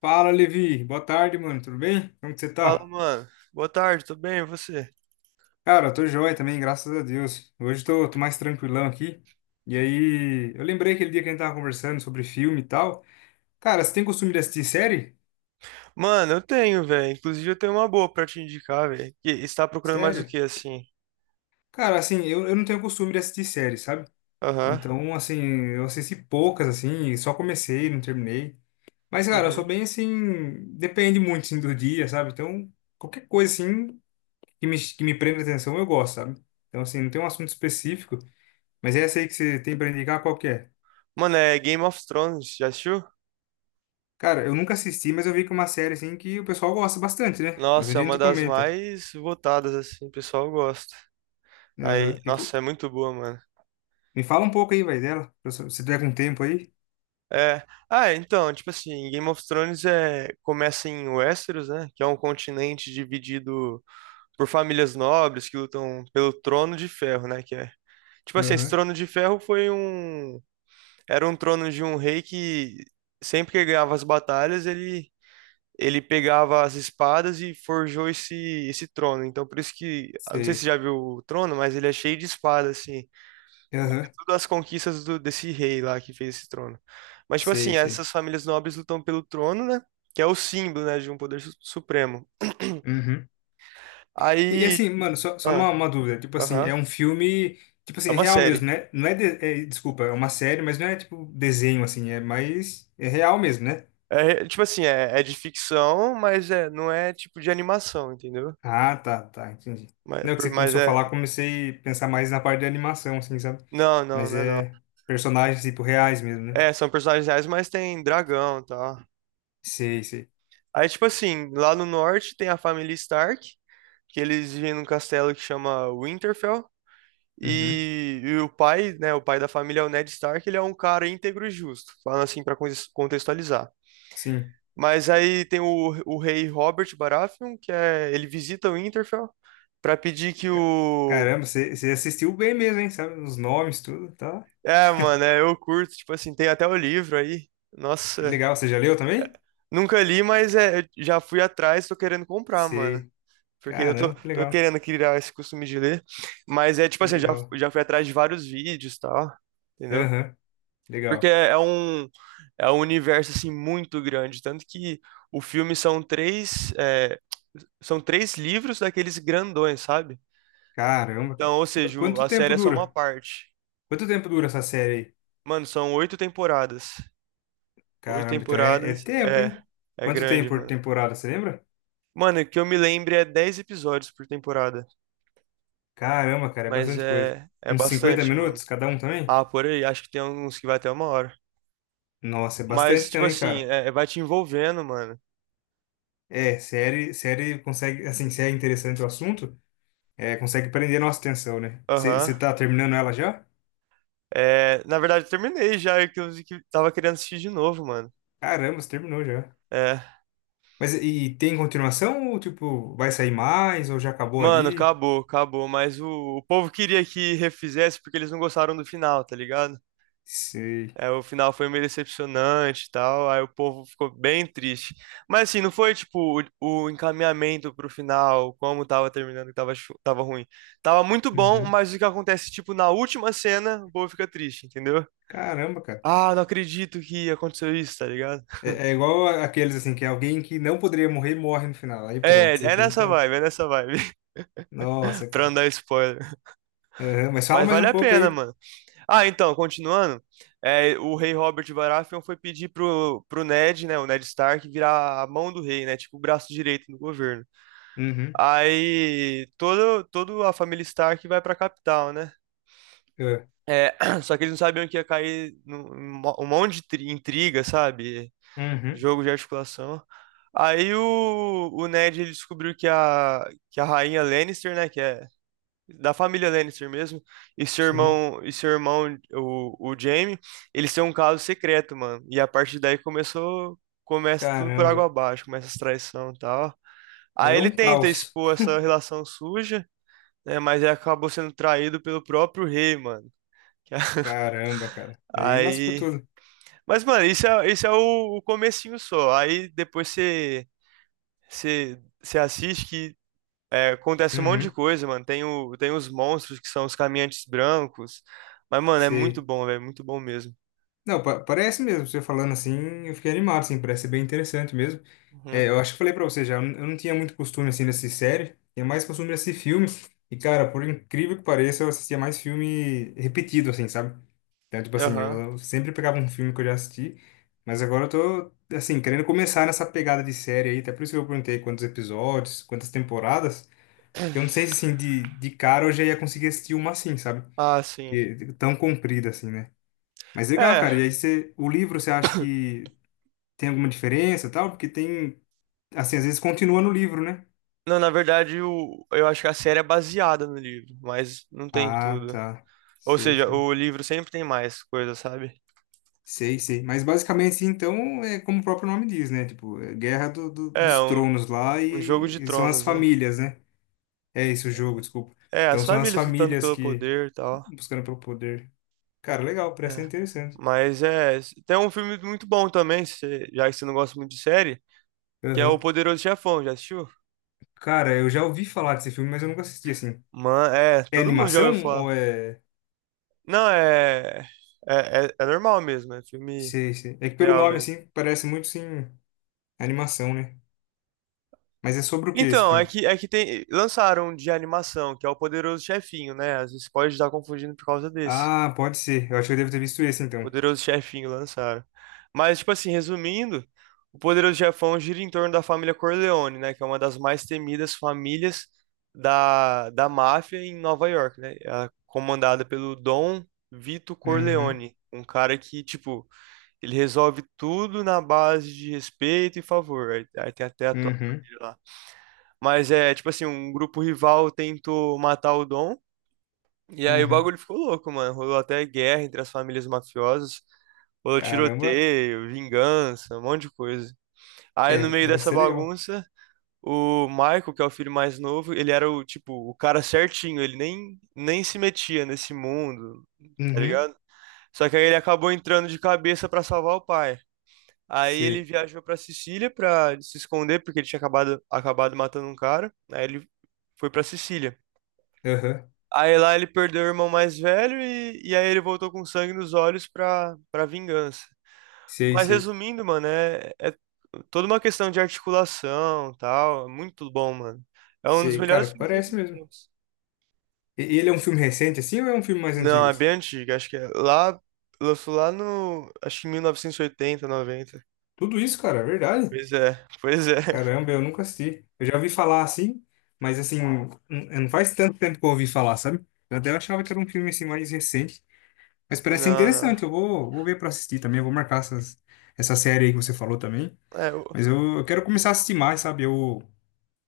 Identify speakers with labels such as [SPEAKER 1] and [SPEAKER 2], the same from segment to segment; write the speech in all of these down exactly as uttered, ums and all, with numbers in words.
[SPEAKER 1] Fala, Levi. Boa tarde, mano. Tudo bem? Como que você
[SPEAKER 2] Fala,
[SPEAKER 1] tá?
[SPEAKER 2] mano. Boa tarde, tudo bem? E você?
[SPEAKER 1] Cara, eu tô joia também, graças a Deus. Hoje tô, tô mais tranquilão aqui. E aí, eu lembrei aquele dia que a gente tava conversando sobre filme e tal. Cara, você tem costume de assistir série?
[SPEAKER 2] Mano, eu tenho, velho. Inclusive, eu tenho uma boa pra te indicar, velho. Que está procurando mais o
[SPEAKER 1] Sério?
[SPEAKER 2] que, assim?
[SPEAKER 1] Cara, assim, eu, eu não tenho costume de assistir série, sabe?
[SPEAKER 2] Aham.
[SPEAKER 1] Então, assim, eu assisti poucas, assim, e só comecei, não terminei. Mas, cara, eu sou
[SPEAKER 2] Uhum.
[SPEAKER 1] bem assim, depende muito, assim, do dia, sabe? Então, qualquer coisa, assim, que me, que me prenda atenção, eu gosto, sabe? Então, assim, não tem um assunto específico. Mas essa aí que você tem pra indicar, qual que é?
[SPEAKER 2] Mano, é Game of Thrones, já assistiu?
[SPEAKER 1] Cara, eu nunca assisti, mas eu vi que é uma série assim que o pessoal gosta bastante, né?
[SPEAKER 2] Nossa, é
[SPEAKER 1] Bastante
[SPEAKER 2] uma
[SPEAKER 1] gente
[SPEAKER 2] das
[SPEAKER 1] comenta.
[SPEAKER 2] mais votadas, assim, o pessoal gosta. Aí,
[SPEAKER 1] Aham. E co-
[SPEAKER 2] nossa, é muito boa, mano.
[SPEAKER 1] Me fala um pouco aí, vai, dela. Pra Se se tiver com tempo aí.
[SPEAKER 2] É. Ah, então, tipo assim, Game of Thrones é... começa em Westeros, né? Que é um continente dividido por famílias nobres que lutam pelo Trono de Ferro, né? Que é. Tipo assim, esse
[SPEAKER 1] Aham.
[SPEAKER 2] Trono de Ferro foi um era um trono de um rei que sempre que ele ganhava as batalhas, ele ele pegava as espadas e forjou esse esse trono. Então por isso que, eu não sei se você
[SPEAKER 1] Sei.
[SPEAKER 2] já viu o trono, mas ele é cheio de espadas assim. Mas é
[SPEAKER 1] Aham.
[SPEAKER 2] tudo as conquistas do, desse rei lá que fez esse trono. Mas tipo
[SPEAKER 1] Sei,
[SPEAKER 2] assim,
[SPEAKER 1] sei.
[SPEAKER 2] essas famílias nobres lutam pelo trono, né? Que é o símbolo, né, de um poder su- supremo.
[SPEAKER 1] Uhum. E, e
[SPEAKER 2] Aí,
[SPEAKER 1] assim, mano, só, só uma,
[SPEAKER 2] ah,
[SPEAKER 1] uma dúvida. Tipo assim,
[SPEAKER 2] aham,
[SPEAKER 1] é um filme. Tipo assim,
[SPEAKER 2] é
[SPEAKER 1] é
[SPEAKER 2] uma
[SPEAKER 1] real
[SPEAKER 2] série.
[SPEAKER 1] mesmo, né? Não é, de- é. Desculpa, é uma série, mas não é tipo desenho, assim. É mais. É real mesmo, né?
[SPEAKER 2] É, tipo assim, é, é de ficção, mas é, não é tipo de animação, entendeu?
[SPEAKER 1] Ah, tá, tá, entendi.
[SPEAKER 2] Mas,
[SPEAKER 1] Não, que
[SPEAKER 2] por,
[SPEAKER 1] você
[SPEAKER 2] mas
[SPEAKER 1] começou a
[SPEAKER 2] é.
[SPEAKER 1] falar, comecei a pensar mais na parte de animação, assim, sabe?
[SPEAKER 2] Não, não,
[SPEAKER 1] Mas
[SPEAKER 2] não, é não.
[SPEAKER 1] é personagens, tipo, reais mesmo, né?
[SPEAKER 2] É, são personagens reais, mas tem dragão e tal.
[SPEAKER 1] Sei, sei.
[SPEAKER 2] Aí, tipo assim, lá no norte tem a família Stark, que eles vivem num castelo que chama Winterfell.
[SPEAKER 1] Uhum,
[SPEAKER 2] E, e o pai, né, o pai da família é o Ned Stark, ele é um cara íntegro e justo, falando assim pra contes- contextualizar.
[SPEAKER 1] sim.
[SPEAKER 2] Mas aí tem o, o rei Robert Baratheon, que é, ele visita o Winterfell pra pedir que
[SPEAKER 1] Ca-
[SPEAKER 2] o...
[SPEAKER 1] Caramba, você, você assistiu bem mesmo, hein? Sabe? Os nomes, tudo, tá?
[SPEAKER 2] É, mano, é, eu curto, tipo assim, tem até o livro aí.
[SPEAKER 1] Que
[SPEAKER 2] Nossa,
[SPEAKER 1] legal. Você já leu também?
[SPEAKER 2] nunca li, mas é, eu já fui atrás, tô querendo comprar, mano.
[SPEAKER 1] Sei.
[SPEAKER 2] Porque eu tô,
[SPEAKER 1] Caramba, que
[SPEAKER 2] tô
[SPEAKER 1] legal.
[SPEAKER 2] querendo criar esse costume de ler. Mas é tipo
[SPEAKER 1] Que
[SPEAKER 2] assim, já,
[SPEAKER 1] legal.
[SPEAKER 2] já fui atrás de vários vídeos e tal, entendeu?
[SPEAKER 1] Aham,
[SPEAKER 2] Porque
[SPEAKER 1] legal.
[SPEAKER 2] é, é um, é um universo, assim, muito grande. Tanto que o filme são três, é, são três livros daqueles grandões, sabe?
[SPEAKER 1] Caramba,
[SPEAKER 2] Então,
[SPEAKER 1] cara.
[SPEAKER 2] ou
[SPEAKER 1] Qu-
[SPEAKER 2] seja, o-
[SPEAKER 1] Quanto
[SPEAKER 2] a série
[SPEAKER 1] tempo
[SPEAKER 2] é só uma
[SPEAKER 1] dura?
[SPEAKER 2] parte.
[SPEAKER 1] Quanto tempo dura essa série aí?
[SPEAKER 2] Mano, são oito temporadas. Oito
[SPEAKER 1] Caramba, então é, é
[SPEAKER 2] temporadas,
[SPEAKER 1] tempo,
[SPEAKER 2] é,
[SPEAKER 1] hein?
[SPEAKER 2] é
[SPEAKER 1] Quanto tempo
[SPEAKER 2] grande,
[SPEAKER 1] por
[SPEAKER 2] mano.
[SPEAKER 1] temporada, você lembra?
[SPEAKER 2] Mano, que eu me lembre é dez episódios por temporada.
[SPEAKER 1] Caramba, cara, é
[SPEAKER 2] Mas
[SPEAKER 1] bastante coisa.
[SPEAKER 2] é, é
[SPEAKER 1] Uns cinquenta
[SPEAKER 2] bastante, mano.
[SPEAKER 1] minutos cada um também?
[SPEAKER 2] Ah, por aí, acho que tem uns que vai até uma hora.
[SPEAKER 1] Nossa, é bastante
[SPEAKER 2] Mas, tipo
[SPEAKER 1] também,
[SPEAKER 2] assim,
[SPEAKER 1] cara.
[SPEAKER 2] é, é, vai te envolvendo, mano.
[SPEAKER 1] É, série, série consegue, assim, se é interessante o assunto, é, consegue prender nossa atenção, né?
[SPEAKER 2] Aham.
[SPEAKER 1] Você tá terminando ela já?
[SPEAKER 2] É, na verdade, eu terminei já, é que eu vi que tava querendo assistir de novo, mano.
[SPEAKER 1] Caramba, você terminou já.
[SPEAKER 2] É.
[SPEAKER 1] Mas e e tem continuação ou, tipo, vai sair mais ou já acabou
[SPEAKER 2] Mano,
[SPEAKER 1] ali?
[SPEAKER 2] acabou, acabou. Mas o, o povo queria que refizesse porque eles não gostaram do final, tá ligado?
[SPEAKER 1] Sei.
[SPEAKER 2] É, o final foi meio decepcionante e tal, aí o povo ficou bem triste. Mas assim, não foi tipo o, o encaminhamento pro final, como tava terminando, que tava, chu- tava ruim. Tava muito bom,
[SPEAKER 1] Uhum.
[SPEAKER 2] mas o que acontece, tipo, na última cena, o povo fica triste, entendeu?
[SPEAKER 1] Caramba, cara.
[SPEAKER 2] Ah, não acredito que aconteceu isso, tá ligado?
[SPEAKER 1] É, é igual a- aqueles, assim, que alguém que não poderia morrer, morre no final. Aí
[SPEAKER 2] É,
[SPEAKER 1] pronto, você
[SPEAKER 2] é nessa
[SPEAKER 1] fica...
[SPEAKER 2] vibe, é nessa vibe,
[SPEAKER 1] Nossa,
[SPEAKER 2] pra não
[SPEAKER 1] cara.
[SPEAKER 2] dar spoiler.
[SPEAKER 1] Aham, mas fala
[SPEAKER 2] Mas
[SPEAKER 1] mais
[SPEAKER 2] vale
[SPEAKER 1] um
[SPEAKER 2] a
[SPEAKER 1] pouco
[SPEAKER 2] pena,
[SPEAKER 1] aí.
[SPEAKER 2] mano. Ah, então, continuando, é, o rei Robert Baratheon foi pedir pro, pro Ned, né, o Ned Stark, virar a mão do rei, né, tipo o braço direito do governo.
[SPEAKER 1] Uhum.
[SPEAKER 2] Aí todo, toda a família Stark vai pra capital, né?
[SPEAKER 1] Ah.
[SPEAKER 2] É, só que eles não sabiam que ia cair num, num mo- um monte de tri- intriga, sabe?
[SPEAKER 1] Uhum.
[SPEAKER 2] Jogo de articulação. Aí o, o Ned ele descobriu que a, que a rainha Lannister, né? Que é da família Lannister mesmo, e seu
[SPEAKER 1] Sim,
[SPEAKER 2] irmão, e seu irmão, o, o Jaime, eles têm um caso secreto, mano. E a partir daí começou, começa tudo por água
[SPEAKER 1] caramba.
[SPEAKER 2] abaixo, começa as traições e tal. Aí
[SPEAKER 1] É
[SPEAKER 2] ele
[SPEAKER 1] um
[SPEAKER 2] tenta
[SPEAKER 1] caos.
[SPEAKER 2] expor essa relação suja, né? Mas aí acabou sendo traído pelo próprio rei, mano.
[SPEAKER 1] Caramba, cara. Aí lascou
[SPEAKER 2] Aí.
[SPEAKER 1] tudo.
[SPEAKER 2] Mas, mano, isso é, isso é o, o comecinho só. Aí depois você, você, você assiste que é, acontece um monte de
[SPEAKER 1] Uhum,
[SPEAKER 2] coisa, mano. Tem, o, tem os monstros que são os caminhantes brancos. Mas, mano, é muito
[SPEAKER 1] sei.
[SPEAKER 2] bom, velho. Muito bom mesmo.
[SPEAKER 1] Não, pa- parece mesmo, você falando assim, eu fiquei animado, assim, parece ser bem interessante mesmo.
[SPEAKER 2] Uhum.
[SPEAKER 1] É, eu acho que falei pra você já, eu n- eu não tinha muito costume, assim, dessa série, tinha mais costume desse filme. E, cara, por incrível que pareça, eu assistia mais filme repetido, assim, sabe? Então, tipo assim,
[SPEAKER 2] Aham.
[SPEAKER 1] eu sempre pegava um filme que eu já assisti, mas agora eu tô, assim, querendo começar nessa pegada de série aí, até por isso que eu perguntei quantos episódios, quantas temporadas. Porque eu não sei se, assim, de, de cara eu já ia conseguir assistir uma assim, sabe?
[SPEAKER 2] Ah, sim.
[SPEAKER 1] Que, tão comprida, assim, né? Mas legal, cara. E
[SPEAKER 2] É.
[SPEAKER 1] aí você, o livro, você acha que tem alguma diferença e tal? Porque tem, assim, às vezes continua no livro, né?
[SPEAKER 2] Não, na verdade, o, eu acho que a série é baseada no livro, mas não tem
[SPEAKER 1] Ah,
[SPEAKER 2] tudo.
[SPEAKER 1] tá.
[SPEAKER 2] Ou
[SPEAKER 1] Sei,
[SPEAKER 2] seja,
[SPEAKER 1] sei.
[SPEAKER 2] o livro sempre tem mais coisa, sabe?
[SPEAKER 1] Sei, sei. Mas basicamente, assim, então, é como o próprio nome diz, né? Tipo, é Guerra do, do-
[SPEAKER 2] É,
[SPEAKER 1] dos
[SPEAKER 2] um,
[SPEAKER 1] Tronos lá
[SPEAKER 2] um jogo
[SPEAKER 1] e,
[SPEAKER 2] de
[SPEAKER 1] e são as
[SPEAKER 2] tronos, né?
[SPEAKER 1] famílias, né? É isso, o jogo, desculpa.
[SPEAKER 2] É,
[SPEAKER 1] Então
[SPEAKER 2] as
[SPEAKER 1] são as
[SPEAKER 2] famílias lutando
[SPEAKER 1] famílias
[SPEAKER 2] pelo
[SPEAKER 1] que
[SPEAKER 2] poder e tal.
[SPEAKER 1] buscando pelo poder. Cara, legal,
[SPEAKER 2] É.
[SPEAKER 1] parece ser interessante.
[SPEAKER 2] Mas é. Tem um filme muito bom também, se- já que você não gosta muito de série, que é O
[SPEAKER 1] Aham.
[SPEAKER 2] Poderoso Chefão, já assistiu?
[SPEAKER 1] Cara, eu já ouvi falar desse filme, mas eu nunca assisti, assim.
[SPEAKER 2] Mano, é,
[SPEAKER 1] É
[SPEAKER 2] todo mundo já ouviu
[SPEAKER 1] animação
[SPEAKER 2] falar.
[SPEAKER 1] ou é...
[SPEAKER 2] Não, é. É, é, é normal mesmo, é filme
[SPEAKER 1] Sei, sei. É que pelo
[SPEAKER 2] real
[SPEAKER 1] nome,
[SPEAKER 2] mesmo.
[SPEAKER 1] assim, parece muito, sim, animação, né? Mas é sobre o que esse
[SPEAKER 2] Então, é
[SPEAKER 1] filme?
[SPEAKER 2] que, é que tem, lançaram um de animação, que é O Poderoso Chefinho, né? Às vezes pode estar confundindo por causa desse.
[SPEAKER 1] Ah, pode ser. Eu acho que eu devo ter visto esse, então.
[SPEAKER 2] Poderoso Chefinho lançaram. Mas, tipo assim, resumindo, o Poderoso Chefão gira em torno da família Corleone, né? Que é uma das mais temidas famílias da, da máfia em Nova York, né? É comandada pelo Dom Vito
[SPEAKER 1] Uhum,
[SPEAKER 2] Corleone, um cara que, tipo, ele resolve tudo na base de respeito e favor. Aí, aí tem até a tropa
[SPEAKER 1] uhum,
[SPEAKER 2] dele lá. Mas é, tipo assim, um grupo rival tentou matar o Dom. E aí o
[SPEAKER 1] uhum.
[SPEAKER 2] bagulho ficou louco, mano. Rolou até guerra entre as famílias mafiosas. Rolou
[SPEAKER 1] Caramba.
[SPEAKER 2] tiroteio, vingança, um monte de coisa. Aí no
[SPEAKER 1] É,
[SPEAKER 2] meio
[SPEAKER 1] parece
[SPEAKER 2] dessa
[SPEAKER 1] ser legal.
[SPEAKER 2] bagunça, o Michael, que é o filho mais novo, ele era o tipo, o cara certinho, ele nem, nem se metia nesse mundo, tá
[SPEAKER 1] Uhum,
[SPEAKER 2] ligado? Só que aí ele acabou entrando de cabeça pra salvar o pai. Aí ele
[SPEAKER 1] sei.
[SPEAKER 2] viajou pra Sicília pra se esconder, porque ele tinha acabado, acabado matando um cara. Aí ele foi pra Sicília.
[SPEAKER 1] Aham,
[SPEAKER 2] Aí lá ele perdeu o irmão mais velho e, e aí ele voltou com sangue nos olhos pra, pra vingança.
[SPEAKER 1] sei,
[SPEAKER 2] Mas
[SPEAKER 1] sei.
[SPEAKER 2] resumindo, mano, é, é toda uma questão de articulação, tal, é muito bom, mano. É um dos
[SPEAKER 1] Sei,
[SPEAKER 2] melhores
[SPEAKER 1] cara,
[SPEAKER 2] filmes de todos
[SPEAKER 1] parece
[SPEAKER 2] os
[SPEAKER 1] mesmo.
[SPEAKER 2] tempos.
[SPEAKER 1] E ele é um filme recente, assim, ou é um filme mais
[SPEAKER 2] Não,
[SPEAKER 1] antigo?
[SPEAKER 2] é bem antigo, acho que é lá, lançou lá no, acho que em mil novecentos e oitenta, mil novecentos e noventa.
[SPEAKER 1] Tudo isso, cara, é verdade.
[SPEAKER 2] Pois é, pois é.
[SPEAKER 1] Caramba, eu nunca assisti. Eu já ouvi falar assim, mas assim, n- não faz tanto tempo que eu ouvi falar, sabe? Eu até achava que era um filme assim mais recente. Mas
[SPEAKER 2] Não,
[SPEAKER 1] parece ser
[SPEAKER 2] não.
[SPEAKER 1] interessante, eu vou, vou ver pra assistir também, eu vou marcar essas, essa série aí que você falou também.
[SPEAKER 2] É, o-
[SPEAKER 1] Mas eu, eu quero começar a assistir mais, sabe? Eu,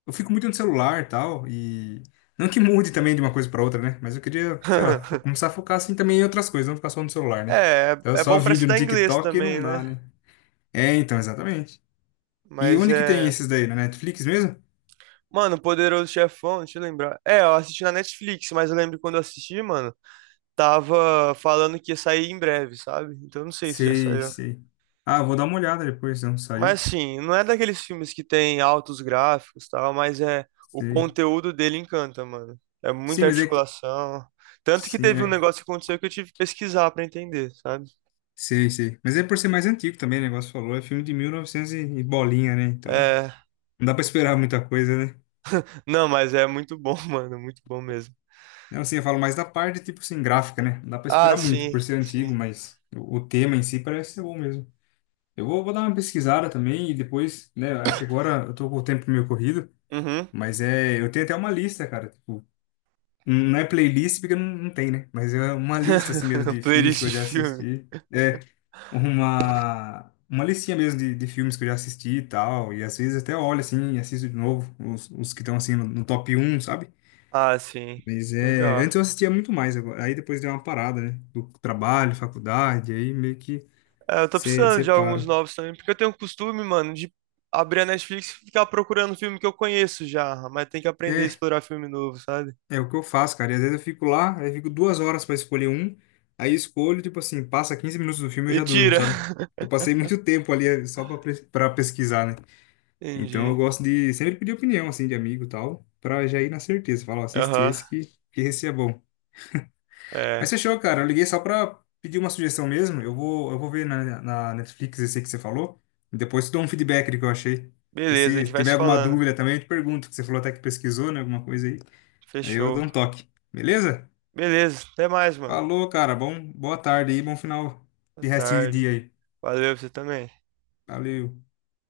[SPEAKER 1] eu fico muito no celular e tal, e não que mude também de uma coisa pra outra, né? Mas eu queria, sei lá, fo- começar a focar assim também em outras coisas, não ficar só no celular, né?
[SPEAKER 2] é,
[SPEAKER 1] Então
[SPEAKER 2] é
[SPEAKER 1] só
[SPEAKER 2] bom pra
[SPEAKER 1] vídeo no
[SPEAKER 2] estudar inglês
[SPEAKER 1] TikTok não
[SPEAKER 2] também,
[SPEAKER 1] dá,
[SPEAKER 2] né?
[SPEAKER 1] né? É, então, exatamente. E
[SPEAKER 2] Mas
[SPEAKER 1] onde que tem
[SPEAKER 2] é.
[SPEAKER 1] esses daí? Na Netflix mesmo?
[SPEAKER 2] Mano, Poderoso Chefão, deixa eu lembrar. É, eu assisti na Netflix, mas eu lembro quando eu assisti, mano, tava falando que ia sair em breve, sabe? Então eu não sei se já
[SPEAKER 1] Sei,
[SPEAKER 2] saiu.
[SPEAKER 1] sei. Ah, vou dar uma olhada depois, não saiu?
[SPEAKER 2] Mas assim, não é daqueles filmes que tem altos gráficos e tal, mas é o
[SPEAKER 1] Sei.
[SPEAKER 2] conteúdo dele encanta, mano. É
[SPEAKER 1] Sim,
[SPEAKER 2] muita
[SPEAKER 1] mas é que...
[SPEAKER 2] articulação. Tanto que
[SPEAKER 1] Sim,
[SPEAKER 2] teve um
[SPEAKER 1] é...
[SPEAKER 2] negócio que aconteceu que eu tive que pesquisar pra entender, sabe?
[SPEAKER 1] Sei, sei. Mas é por ser mais antigo também, o negócio falou. É filme de mil e novecentos e novecentos e e bolinha, né? Então,
[SPEAKER 2] É,
[SPEAKER 1] não dá pra esperar muita coisa, né?
[SPEAKER 2] não, mas é muito bom, mano, muito bom mesmo.
[SPEAKER 1] Não, assim, eu falo mais da parte, tipo assim, gráfica, né? Não dá pra
[SPEAKER 2] Ah,
[SPEAKER 1] esperar muito por
[SPEAKER 2] sim,
[SPEAKER 1] ser antigo,
[SPEAKER 2] sim.
[SPEAKER 1] mas o o tema em si parece ser bom mesmo. Eu vou, vou dar uma pesquisada também e depois, né? É que agora eu tô com o tempo meio corrido,
[SPEAKER 2] Uhum.
[SPEAKER 1] mas é... Eu tenho até uma lista, cara. Tipo, Hum, não é playlist porque não, não tem, né? Mas é uma lista assim mesmo de filmes
[SPEAKER 2] Playlist
[SPEAKER 1] que eu
[SPEAKER 2] de
[SPEAKER 1] já
[SPEAKER 2] filme.
[SPEAKER 1] assisti. É uma, uma, listinha mesmo de, de filmes que eu já assisti e tal. E às vezes até olho assim e assisto de novo os, os, que estão assim no, no top um, sabe?
[SPEAKER 2] Ah, sim.
[SPEAKER 1] Mas é, antes
[SPEAKER 2] Legal.
[SPEAKER 1] eu assistia muito mais, agora. Aí depois deu uma parada, né? Do trabalho, faculdade, aí meio que
[SPEAKER 2] É, eu tô precisando
[SPEAKER 1] você
[SPEAKER 2] de alguns
[SPEAKER 1] para.
[SPEAKER 2] novos também, porque eu tenho o costume, mano, de abrir a Netflix e ficar procurando filme que eu conheço já, mas tem que aprender a explorar filme novo, sabe?
[SPEAKER 1] É o que eu faço, cara. E às vezes eu fico lá, aí eu fico duas horas pra escolher um, aí eu escolho, tipo assim, passa quinze minutos do filme e eu
[SPEAKER 2] E
[SPEAKER 1] já durmo,
[SPEAKER 2] tira.
[SPEAKER 1] sabe? Eu passei muito tempo ali eh, só pra pres- pra pesquisar, né? Então eu
[SPEAKER 2] Entendi.
[SPEAKER 1] gosto de sempre pedir opinião, assim, de amigo e tal, pra já ir na certeza. Falar, ó, assiste
[SPEAKER 2] Aham.
[SPEAKER 1] esse que, que esse é bom.
[SPEAKER 2] É.
[SPEAKER 1] Mas fechou, cara. Eu liguei só pra pedir uma sugestão mesmo. Eu vou, eu vou ver na, na, Netflix esse que você falou, e depois te dou um feedback do que eu achei. E
[SPEAKER 2] Beleza, a gente
[SPEAKER 1] se
[SPEAKER 2] vai
[SPEAKER 1] tiver
[SPEAKER 2] se
[SPEAKER 1] alguma
[SPEAKER 2] falando.
[SPEAKER 1] dúvida também, eu te pergunto, que você falou até que pesquisou, né? Alguma coisa aí. Aí eu
[SPEAKER 2] Fechou.
[SPEAKER 1] dou um toque. Beleza?
[SPEAKER 2] Beleza, até mais, mano.
[SPEAKER 1] Falou, cara. Bom, boa tarde aí, bom final
[SPEAKER 2] Boa
[SPEAKER 1] de restinho de
[SPEAKER 2] tarde.
[SPEAKER 1] dia aí.
[SPEAKER 2] Valeu, você também.
[SPEAKER 1] Valeu.